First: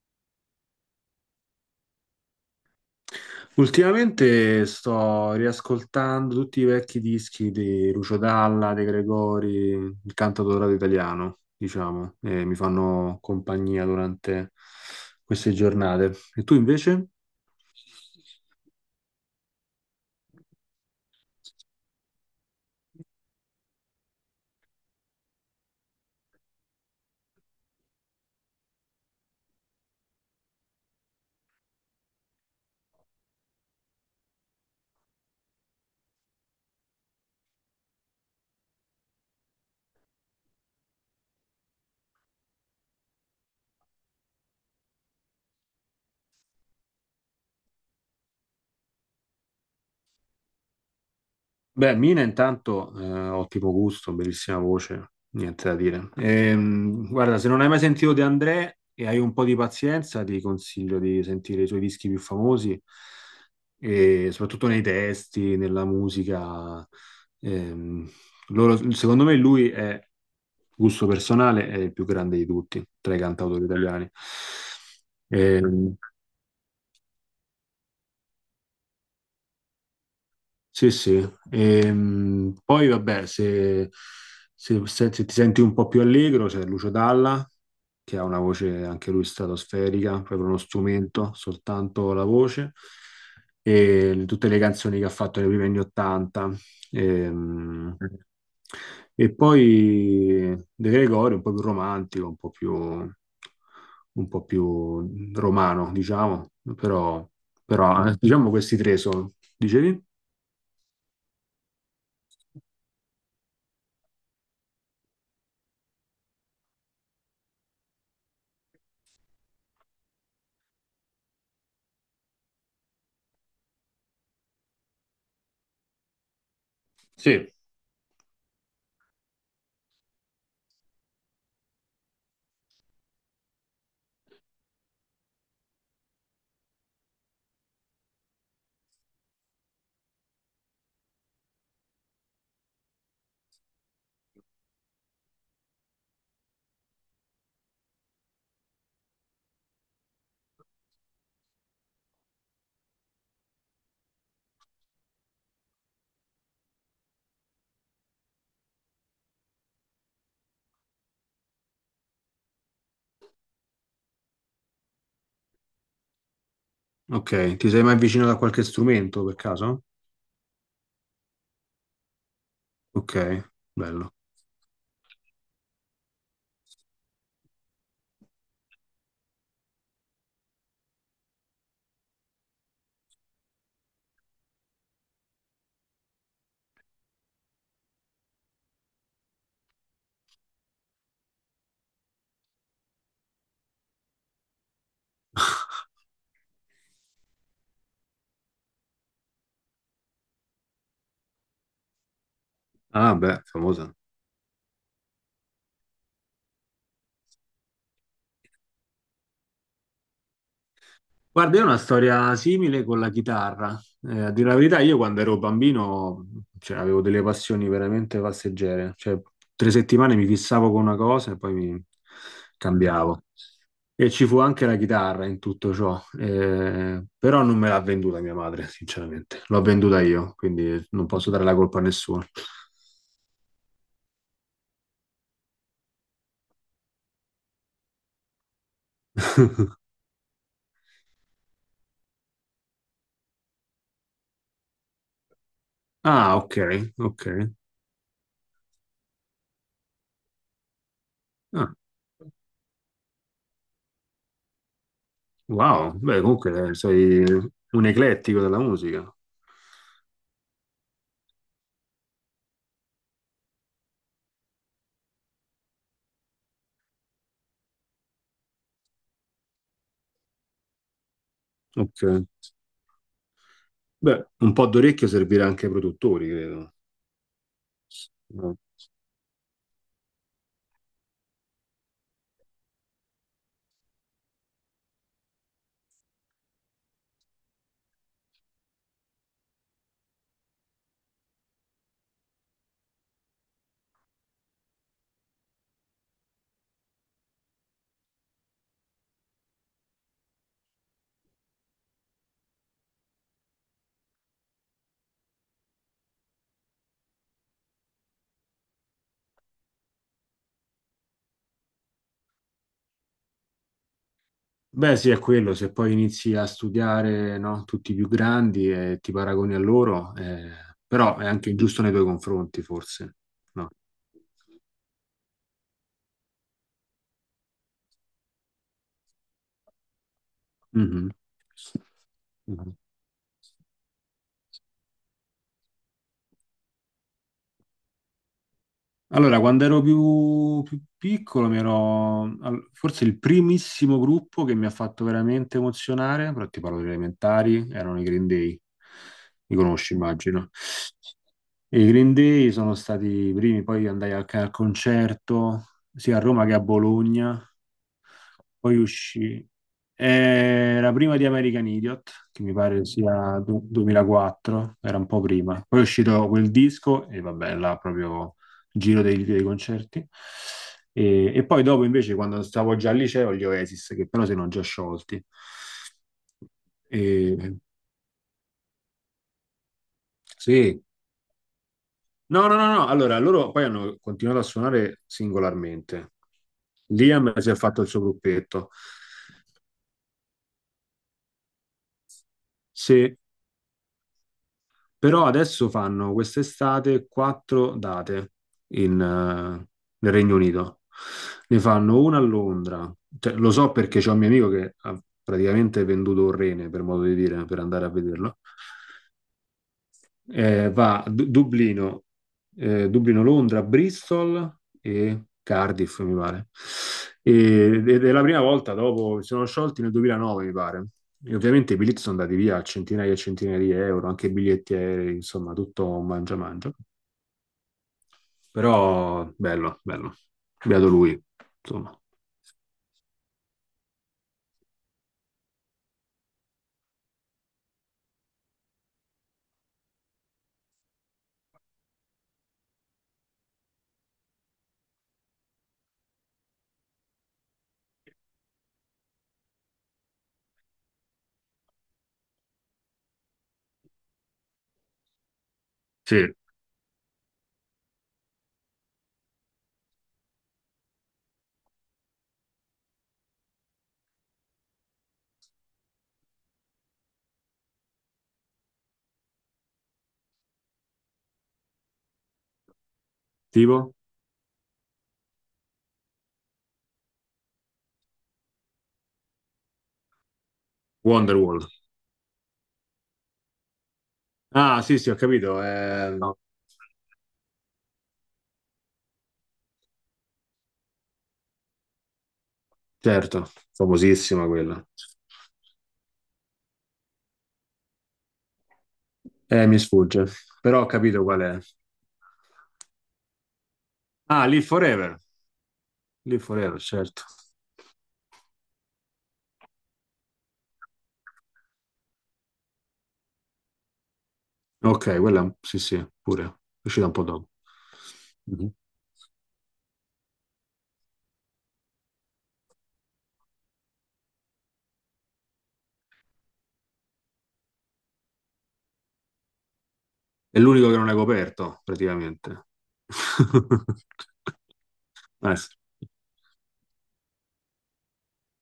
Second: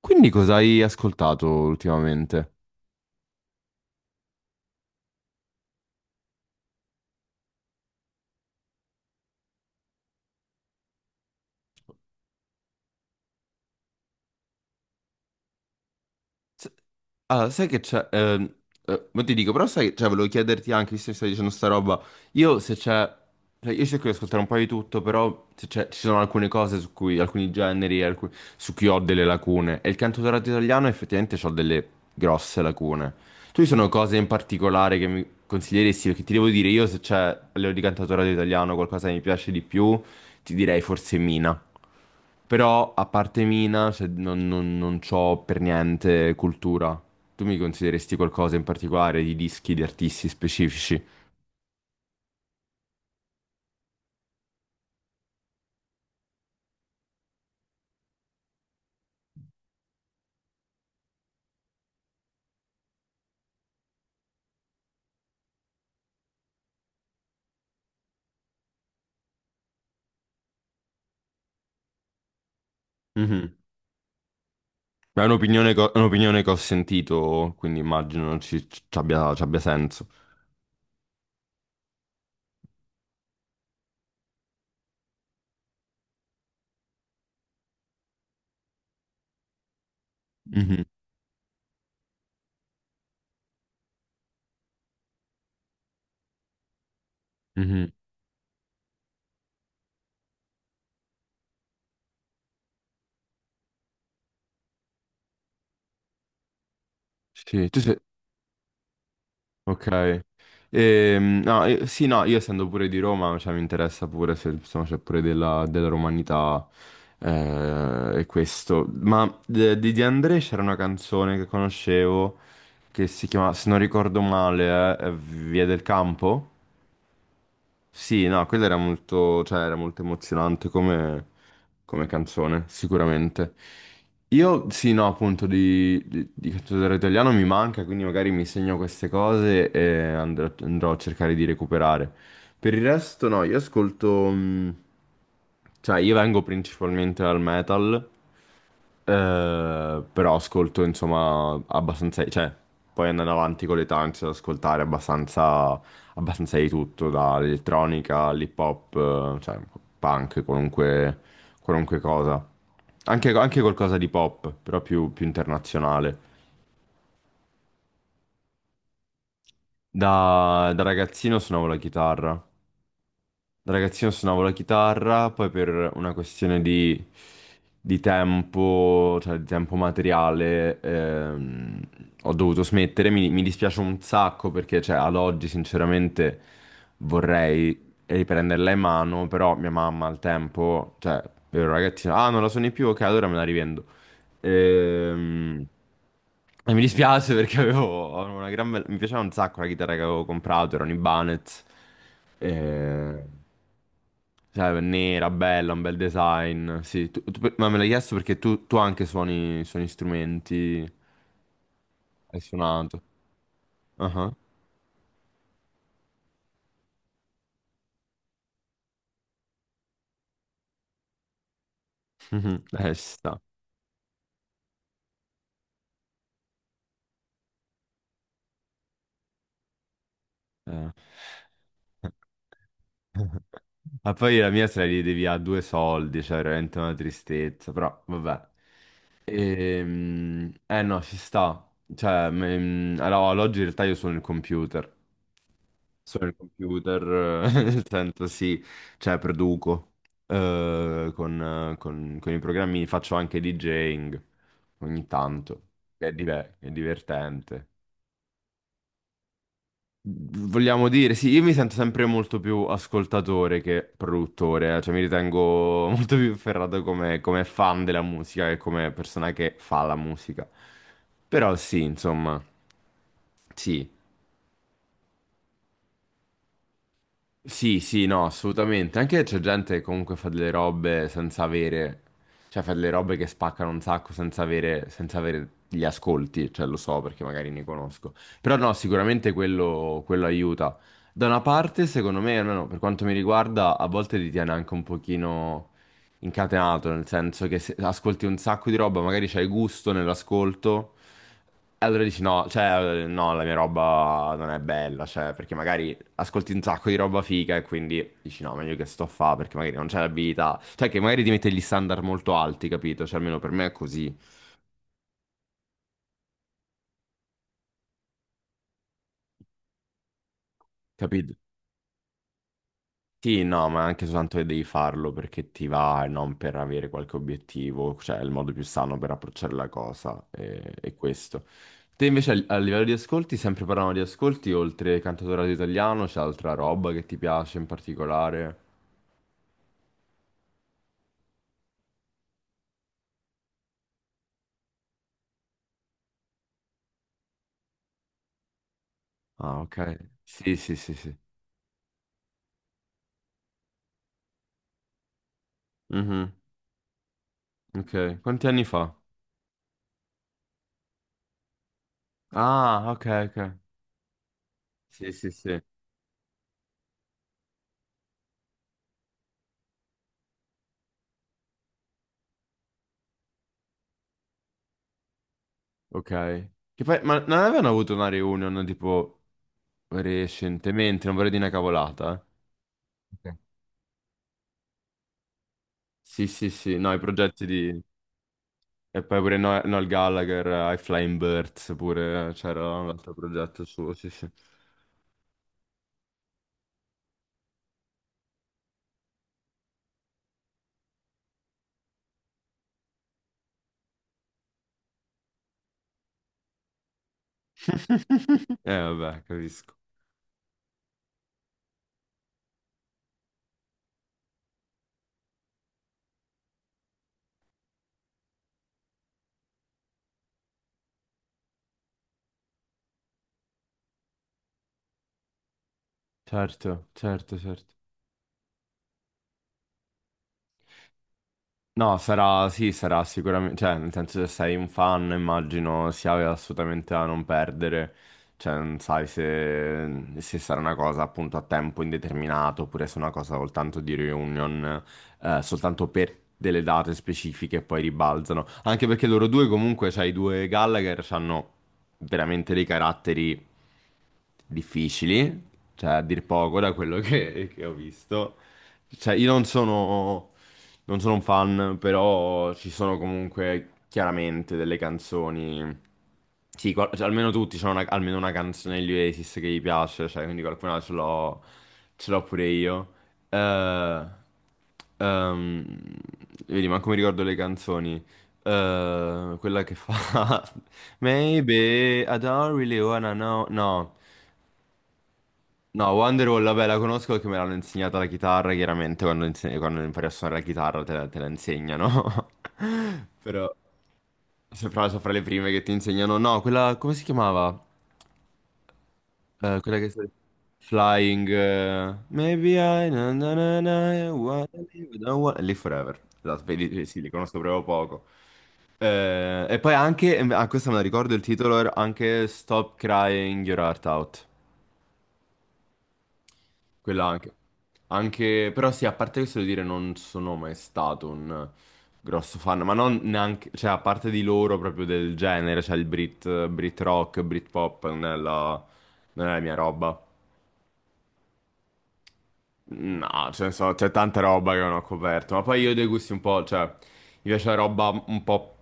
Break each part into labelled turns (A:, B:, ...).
A: Quindi cosa hai ascoltato ultimamente?
B: Ultimamente sto riascoltando tutti i vecchi dischi di Lucio Dalla, De Gregori, il canto dorato italiano, diciamo, e mi fanno compagnia durante queste giornate. E tu
A: S-
B: invece?
A: Allora, sai che c'è... ma ti dico, però sai, cioè, volevo chiederti anche, visto che stai dicendo sta roba, io se c'è... Cioè, io cerco di ascoltare un po' di tutto, però se c'è- ci sono alcune cose su cui, alcuni generi su cui ho delle lacune. E il cantautorato italiano effettivamente ho delle grosse lacune. Tu ci sono cose in particolare che mi consiglieresti? Perché ti devo dire, io se c'è a livello di cantautorato italiano qualcosa che mi piace di più, ti direi forse Mina. Però a parte Mina, non c'ho per niente cultura. Tu mi consideresti qualcosa in particolare di dischi, di artisti specifici?
B: Beh, Mina intanto, ottimo gusto, bellissima voce, niente da dire. Guarda, se non hai mai sentito De André e hai un po' di pazienza, ti consiglio di sentire i suoi dischi più famosi, e soprattutto nei testi, nella musica. Ehm, Secondo me lui è, gusto personale, è il più grande di tutti, tra i
A: Mhm.
B: cantautori italiani.
A: Ma è
B: Mm.
A: un'opinione che ho sentito, quindi immagino ci abbia senso.
B: Sì, sì. Poi vabbè, se ti senti un po' più allegro, c'è Lucio Dalla, che ha una voce anche lui stratosferica, proprio uno
A: Mhm,
B: strumento, soltanto la voce, e tutte le canzoni che ha fatto nei primi anni Ottanta.
A: mhm.
B: Ehm, E poi De Gregori, un po' più romantico, un po' più romano, diciamo, però,
A: Sì,
B: però diciamo questi tre sono, dicevi?
A: ok. No, sì, no, io essendo pure di Roma, cioè, mi interessa pure se insomma, c'è pure della romanità, e questo. Ma di De André c'era una canzone che conoscevo, che si chiama, se non ricordo male, Via del Campo.
B: Sì.
A: Sì, no, quella era molto, cioè, era molto emozionante come, come canzone, sicuramente. Io, sì, no, appunto, di cantautore italiano mi manca, quindi magari mi segno queste cose e andrò a cercare di recuperare. Per il resto, no, io ascolto... cioè, io vengo principalmente dal metal, però ascolto, insomma, abbastanza... Cioè, poi andando avanti con l'età inizio ad ascoltare abbastanza di tutto, dall'elettronica all'hip hop, cioè punk, qualunque, qualunque cosa. Anche, anche qualcosa di pop, però più, più internazionale.
B: Ok, ti sei mai avvicinato a qualche strumento per caso?
A: Da ragazzino suonavo la chitarra,
B: Ok,
A: da ragazzino
B: bello.
A: suonavo la chitarra, poi per una questione di tempo, cioè di tempo materiale, ho dovuto smettere. Mi dispiace un sacco perché, cioè, ad oggi sinceramente vorrei riprenderla in mano, però mia mamma al tempo, cioè, ero ragazzino, ah, non la suoni più, ok, allora me la rivendo. Ehm, E mi dispiace perché avevo una gran bella... Mi piaceva un sacco la chitarra che avevo comprato, era un Ibanez.
B: Ah,
A: Eh,
B: beh, famosa.
A: cioè, nera, bella, un bel design. Sì, ma me l'hai chiesto perché tu anche suoni, suoni strumenti,
B: Guarda, io ho una storia
A: hai
B: simile con
A: suonato.
B: la chitarra.
A: Ah
B: A
A: ah.
B: dire la verità, io quando ero bambino, cioè, avevo delle passioni veramente passeggere. Cioè, tre settimane mi fissavo con una cosa e poi mi
A: Ci
B: cambiavo.
A: sta.
B: E ci fu anche la chitarra in tutto ciò. Però non me l'ha venduta mia madre, sinceramente. L'ho venduta io, quindi
A: Eh.
B: non posso dare la colpa a nessuno.
A: Ma poi la mia se la ride via a due soldi, cioè veramente una tristezza, però vabbè. No, ci sta. Cioè, allora, ad oggi in realtà io sono il computer. Sono il
B: Ah, ok,
A: computer,
B: ok.
A: nel senso sì, cioè produco, con,
B: Ah,
A: con i programmi, faccio anche DJing ogni tanto,
B: wow,
A: che è,
B: beh, comunque
A: è
B: sei
A: divertente.
B: un eclettico della musica.
A: Vogliamo dire, sì, io mi sento sempre molto più ascoltatore che produttore, cioè mi ritengo molto più ferrato come, come fan della musica che come persona che fa la musica. Però sì,
B: Ok.
A: insomma, sì.
B: Beh, un po' d'orecchio servirà anche ai produttori, credo.
A: Sì, sì, no,
B: No.
A: assolutamente. Anche c'è gente che comunque fa delle robe senza avere, cioè fa delle robe che spaccano un sacco senza avere, senza avere gli ascolti, cioè lo so perché magari ne conosco. Però no, sicuramente quello, quello aiuta. Da una parte, secondo me, almeno per quanto mi riguarda, a volte ti tiene anche un pochino incatenato, nel senso che se ascolti un sacco di roba, magari c'hai gusto nell'ascolto, e allora dici no, cioè no, la mia roba non è bella, cioè perché magari ascolti un sacco di roba figa e quindi dici no, meglio che sto a fa perché magari non c'è l'abilità. Cioè che magari ti mette gli standard molto alti, capito? Cioè almeno per me è così,
B: Beh, sì, è quello, se poi inizi a studiare, no, tutti i più grandi e ti paragoni a loro, però è
A: capito?
B: anche giusto nei tuoi confronti, forse.
A: Sì, no,
B: No.
A: ma anche soltanto che devi farlo perché ti va e non per avere qualche obiettivo, cioè è il modo più sano per approcciare la cosa e è
B: Mhm.
A: questo. Te invece a a
B: Mhm.
A: livello di ascolti, sempre parlando di ascolti, oltre cantautorato italiano, c'è altra roba che ti piace in particolare?
B: Allora, quando ero più, più piccolo, forse il primissimo gruppo che mi ha fatto veramente emozionare, però ti parlo delle elementari, erano i Green Day. Li
A: Ah,
B: conosci,
A: ok.
B: immagino.
A: Sì, sì, sì, sì.
B: I Green Day sono stati i primi, poi andai anche al concerto, sia a
A: Mhm,
B: Roma che a Bologna,
A: ok. Quanti anni
B: poi
A: fa?
B: uscì. Era prima di American Idiot, che mi pare
A: Ah, ok,
B: sia
A: ok.
B: du- 2004, era un
A: Sì,
B: po'
A: sì, sì.
B: prima. Poi è uscito quel disco e vabbè, là proprio giro dei concerti. E poi dopo invece, quando stavo già al liceo, gli Oasis, che però si erano già sciolti.
A: Ok. Che poi, ma non
B: E,
A: avevano avuto una reunion tipo
B: sì,
A: recentemente, non vorrei dire una cavolata.
B: no, no, no, no. Allora,
A: Eh. Ok.
B: loro poi hanno continuato a suonare singolarmente.
A: Sì, sì, sì, no, i
B: Liam
A: progetti
B: si è
A: di...
B: fatto il suo gruppetto.
A: E poi pure Noel Gallagher, I Flying Birds, pure c'era un altro
B: Se-
A: progetto suo, sì, sì.
B: Però adesso fanno quest'estate quattro date in, eh, nel Regno Unito. Ne fanno una a Londra. Cioè, lo so perché c'è un mio amico che ha praticamente venduto un rene, per modo di dire, per andare a vederlo.
A: Vabbè, capisco.
B: Dublino, Dublino, Londra, Bristol e Cardiff, mi pare. Ed è la prima volta dopo, si sono sciolti nel 2009, mi pare. E ovviamente i biglietti sono andati via a centinaia e centinaia di euro, anche i biglietti aerei, insomma, tutto un mangia mangia.
A: Certo, certo, certo.
B: Però bello, bello. Beato lui, insomma.
A: No, sarà, sì, sarà sicuramente, cioè, nel senso se sei un fan, immagino sia assolutamente da non perdere, cioè, non sai se sarà una cosa appunto a tempo indeterminato oppure se è una cosa soltanto di reunion, soltanto per delle date specifiche e poi ribalzano, anche perché loro due comunque, cioè, i due Gallagher hanno veramente dei caratteri difficili, cioè, a
B: Sì,
A: dir poco da quello che ho visto. Cioè, io non sono non sono un fan, però ci sono comunque chiaramente delle canzoni. Sì, cioè, almeno tutti almeno una canzone degli Oasis che gli piace, cioè, quindi qualcuna ce l'ho pure io.
B: tipo
A: Eh, ehm, vedi, ma come ricordo le canzoni? Quella che fa
B: Wonderwall.
A: Maybe I don't really wanna know. No.
B: Ah, sì, sì, ho capito.
A: No,
B: No,
A: Wonderwall, vabbè, la conosco perché me l'hanno insegnata la chitarra, chiaramente quando, quando impari a suonare la chitarra te la insegnano.
B: certo,
A: Però
B: famosissima
A: se
B: quella.
A: fra, so fra le prime che ti insegnano, no, quella, come si chiamava? Quella
B: Mi
A: che...
B: sfugge, però ho capito
A: Flying...
B: qual è.
A: Maybe I... na na na na, I
B: Ah,
A: wanna
B: Live
A: live, I
B: Forever.
A: don't wanna live forever.
B: Live
A: Esatto,
B: Forever,
A: vedi, sì, li
B: certo.
A: conosco proprio poco. E poi anche, ah, questa me la ricordo, il titolo era anche Stop Crying Your Heart Out.
B: Ok, quella sì, sì, pure. È
A: Quella
B: uscita un po'
A: anche.
B: dopo.
A: Anche, però
B: Mhm.
A: sì, a parte questo devo dire, non sono mai stato un grosso fan, ma non neanche, cioè a parte di loro proprio del genere, cioè il Brit rock, Brit pop, non è la, non è la mia roba.
B: È l'unico che non è coperto, praticamente.
A: No, ce ne so, c'è tanta roba che non ho coperto, ma poi
B: Sì.
A: io ho dei gusti un po', cioè, mi piace la roba un po'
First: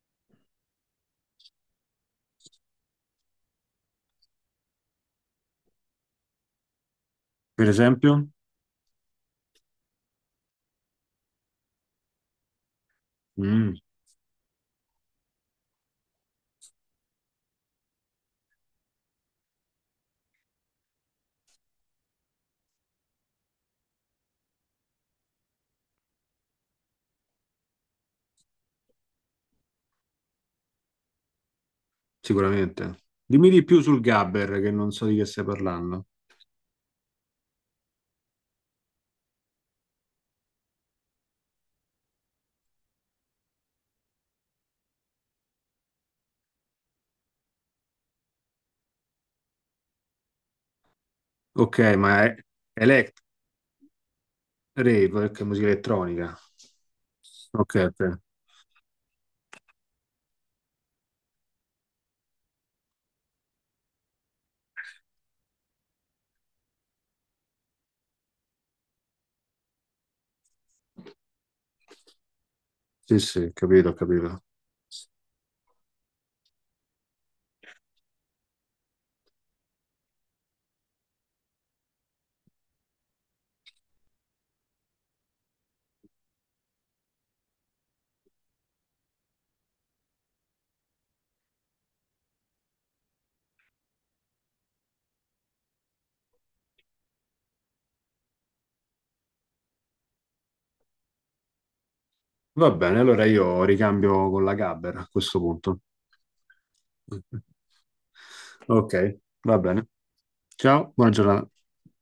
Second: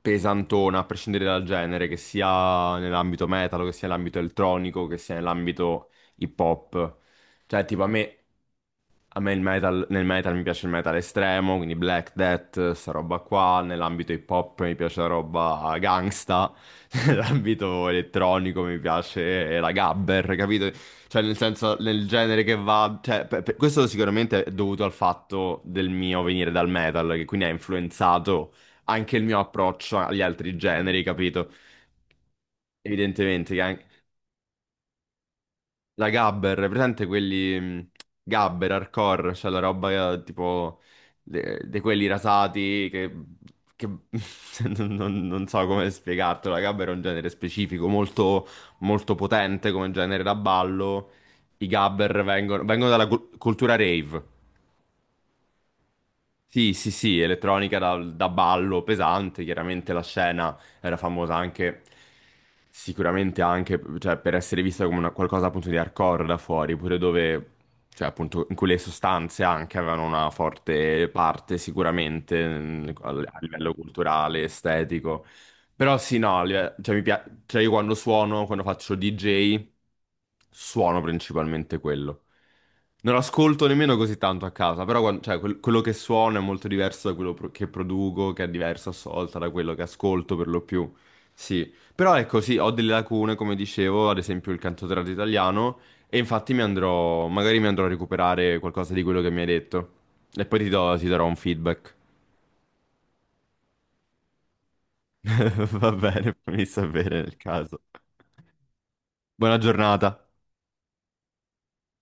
A: pesantona, a prescindere dal genere, che sia nell'ambito metal, che sia nell'ambito elettronico, che sia nell'ambito hip hop. Cioè,
B: Per
A: tipo,
B: esempio?
A: a me il metal, nel metal mi piace il metal estremo, quindi Black Death, sta roba qua,
B: Mm,
A: nell'ambito hip hop mi piace la roba gangsta, nell'ambito elettronico mi piace la gabber, capito? Cioè nel senso, nel genere che va... Cioè, questo sicuramente è dovuto al fatto del mio venire dal metal, che quindi ha influenzato anche il mio approccio agli altri generi, capito?
B: sicuramente. Dimmi
A: Evidentemente,
B: di più sul Gabber, che non so di che stai parlando.
A: la gabber, è presente quelli gabber, hardcore, cioè la roba tipo di quelli rasati che, che- non so come spiegartelo, la gabber è un genere specifico, molto, molto potente come genere da ballo. I
B: Ok, ma
A: gabber
B: è
A: vengono dalla
B: Elect
A: cultura rave.
B: Rave, che è musica elettronica.
A: Sì, sì, sì,
B: Ok,
A: elettronica
B: ok.
A: da ballo pesante, chiaramente la scena era famosa anche, sicuramente anche, cioè, per essere vista come qualcosa appunto di hardcore da fuori, pure dove, cioè appunto, in cui le sostanze anche avevano una forte parte sicuramente a
B: Sì,
A: a
B: sì,
A: livello
B: capito, capito.
A: culturale, estetico. Però sì, no, cioè, cioè io quando suono, quando faccio DJ, suono principalmente quello. Non ascolto nemmeno così tanto a casa, però cioè, quello che suono è molto diverso da quello che produco, che è diverso a sua da quello che ascolto per lo più. Sì, però ecco, sì, ho delle lacune, come dicevo, ad esempio il cantautorato italiano, e infatti mi andrò, magari mi andrò a recuperare qualcosa di quello che mi hai detto. E poi ti ti darò un feedback.
B: Va bene, allora io ricambio con la Gabber a questo punto.
A: Va bene, fammi sapere nel caso.
B: Ok,
A: Buona
B: va bene.
A: giornata.
B: Ciao, buona giornata.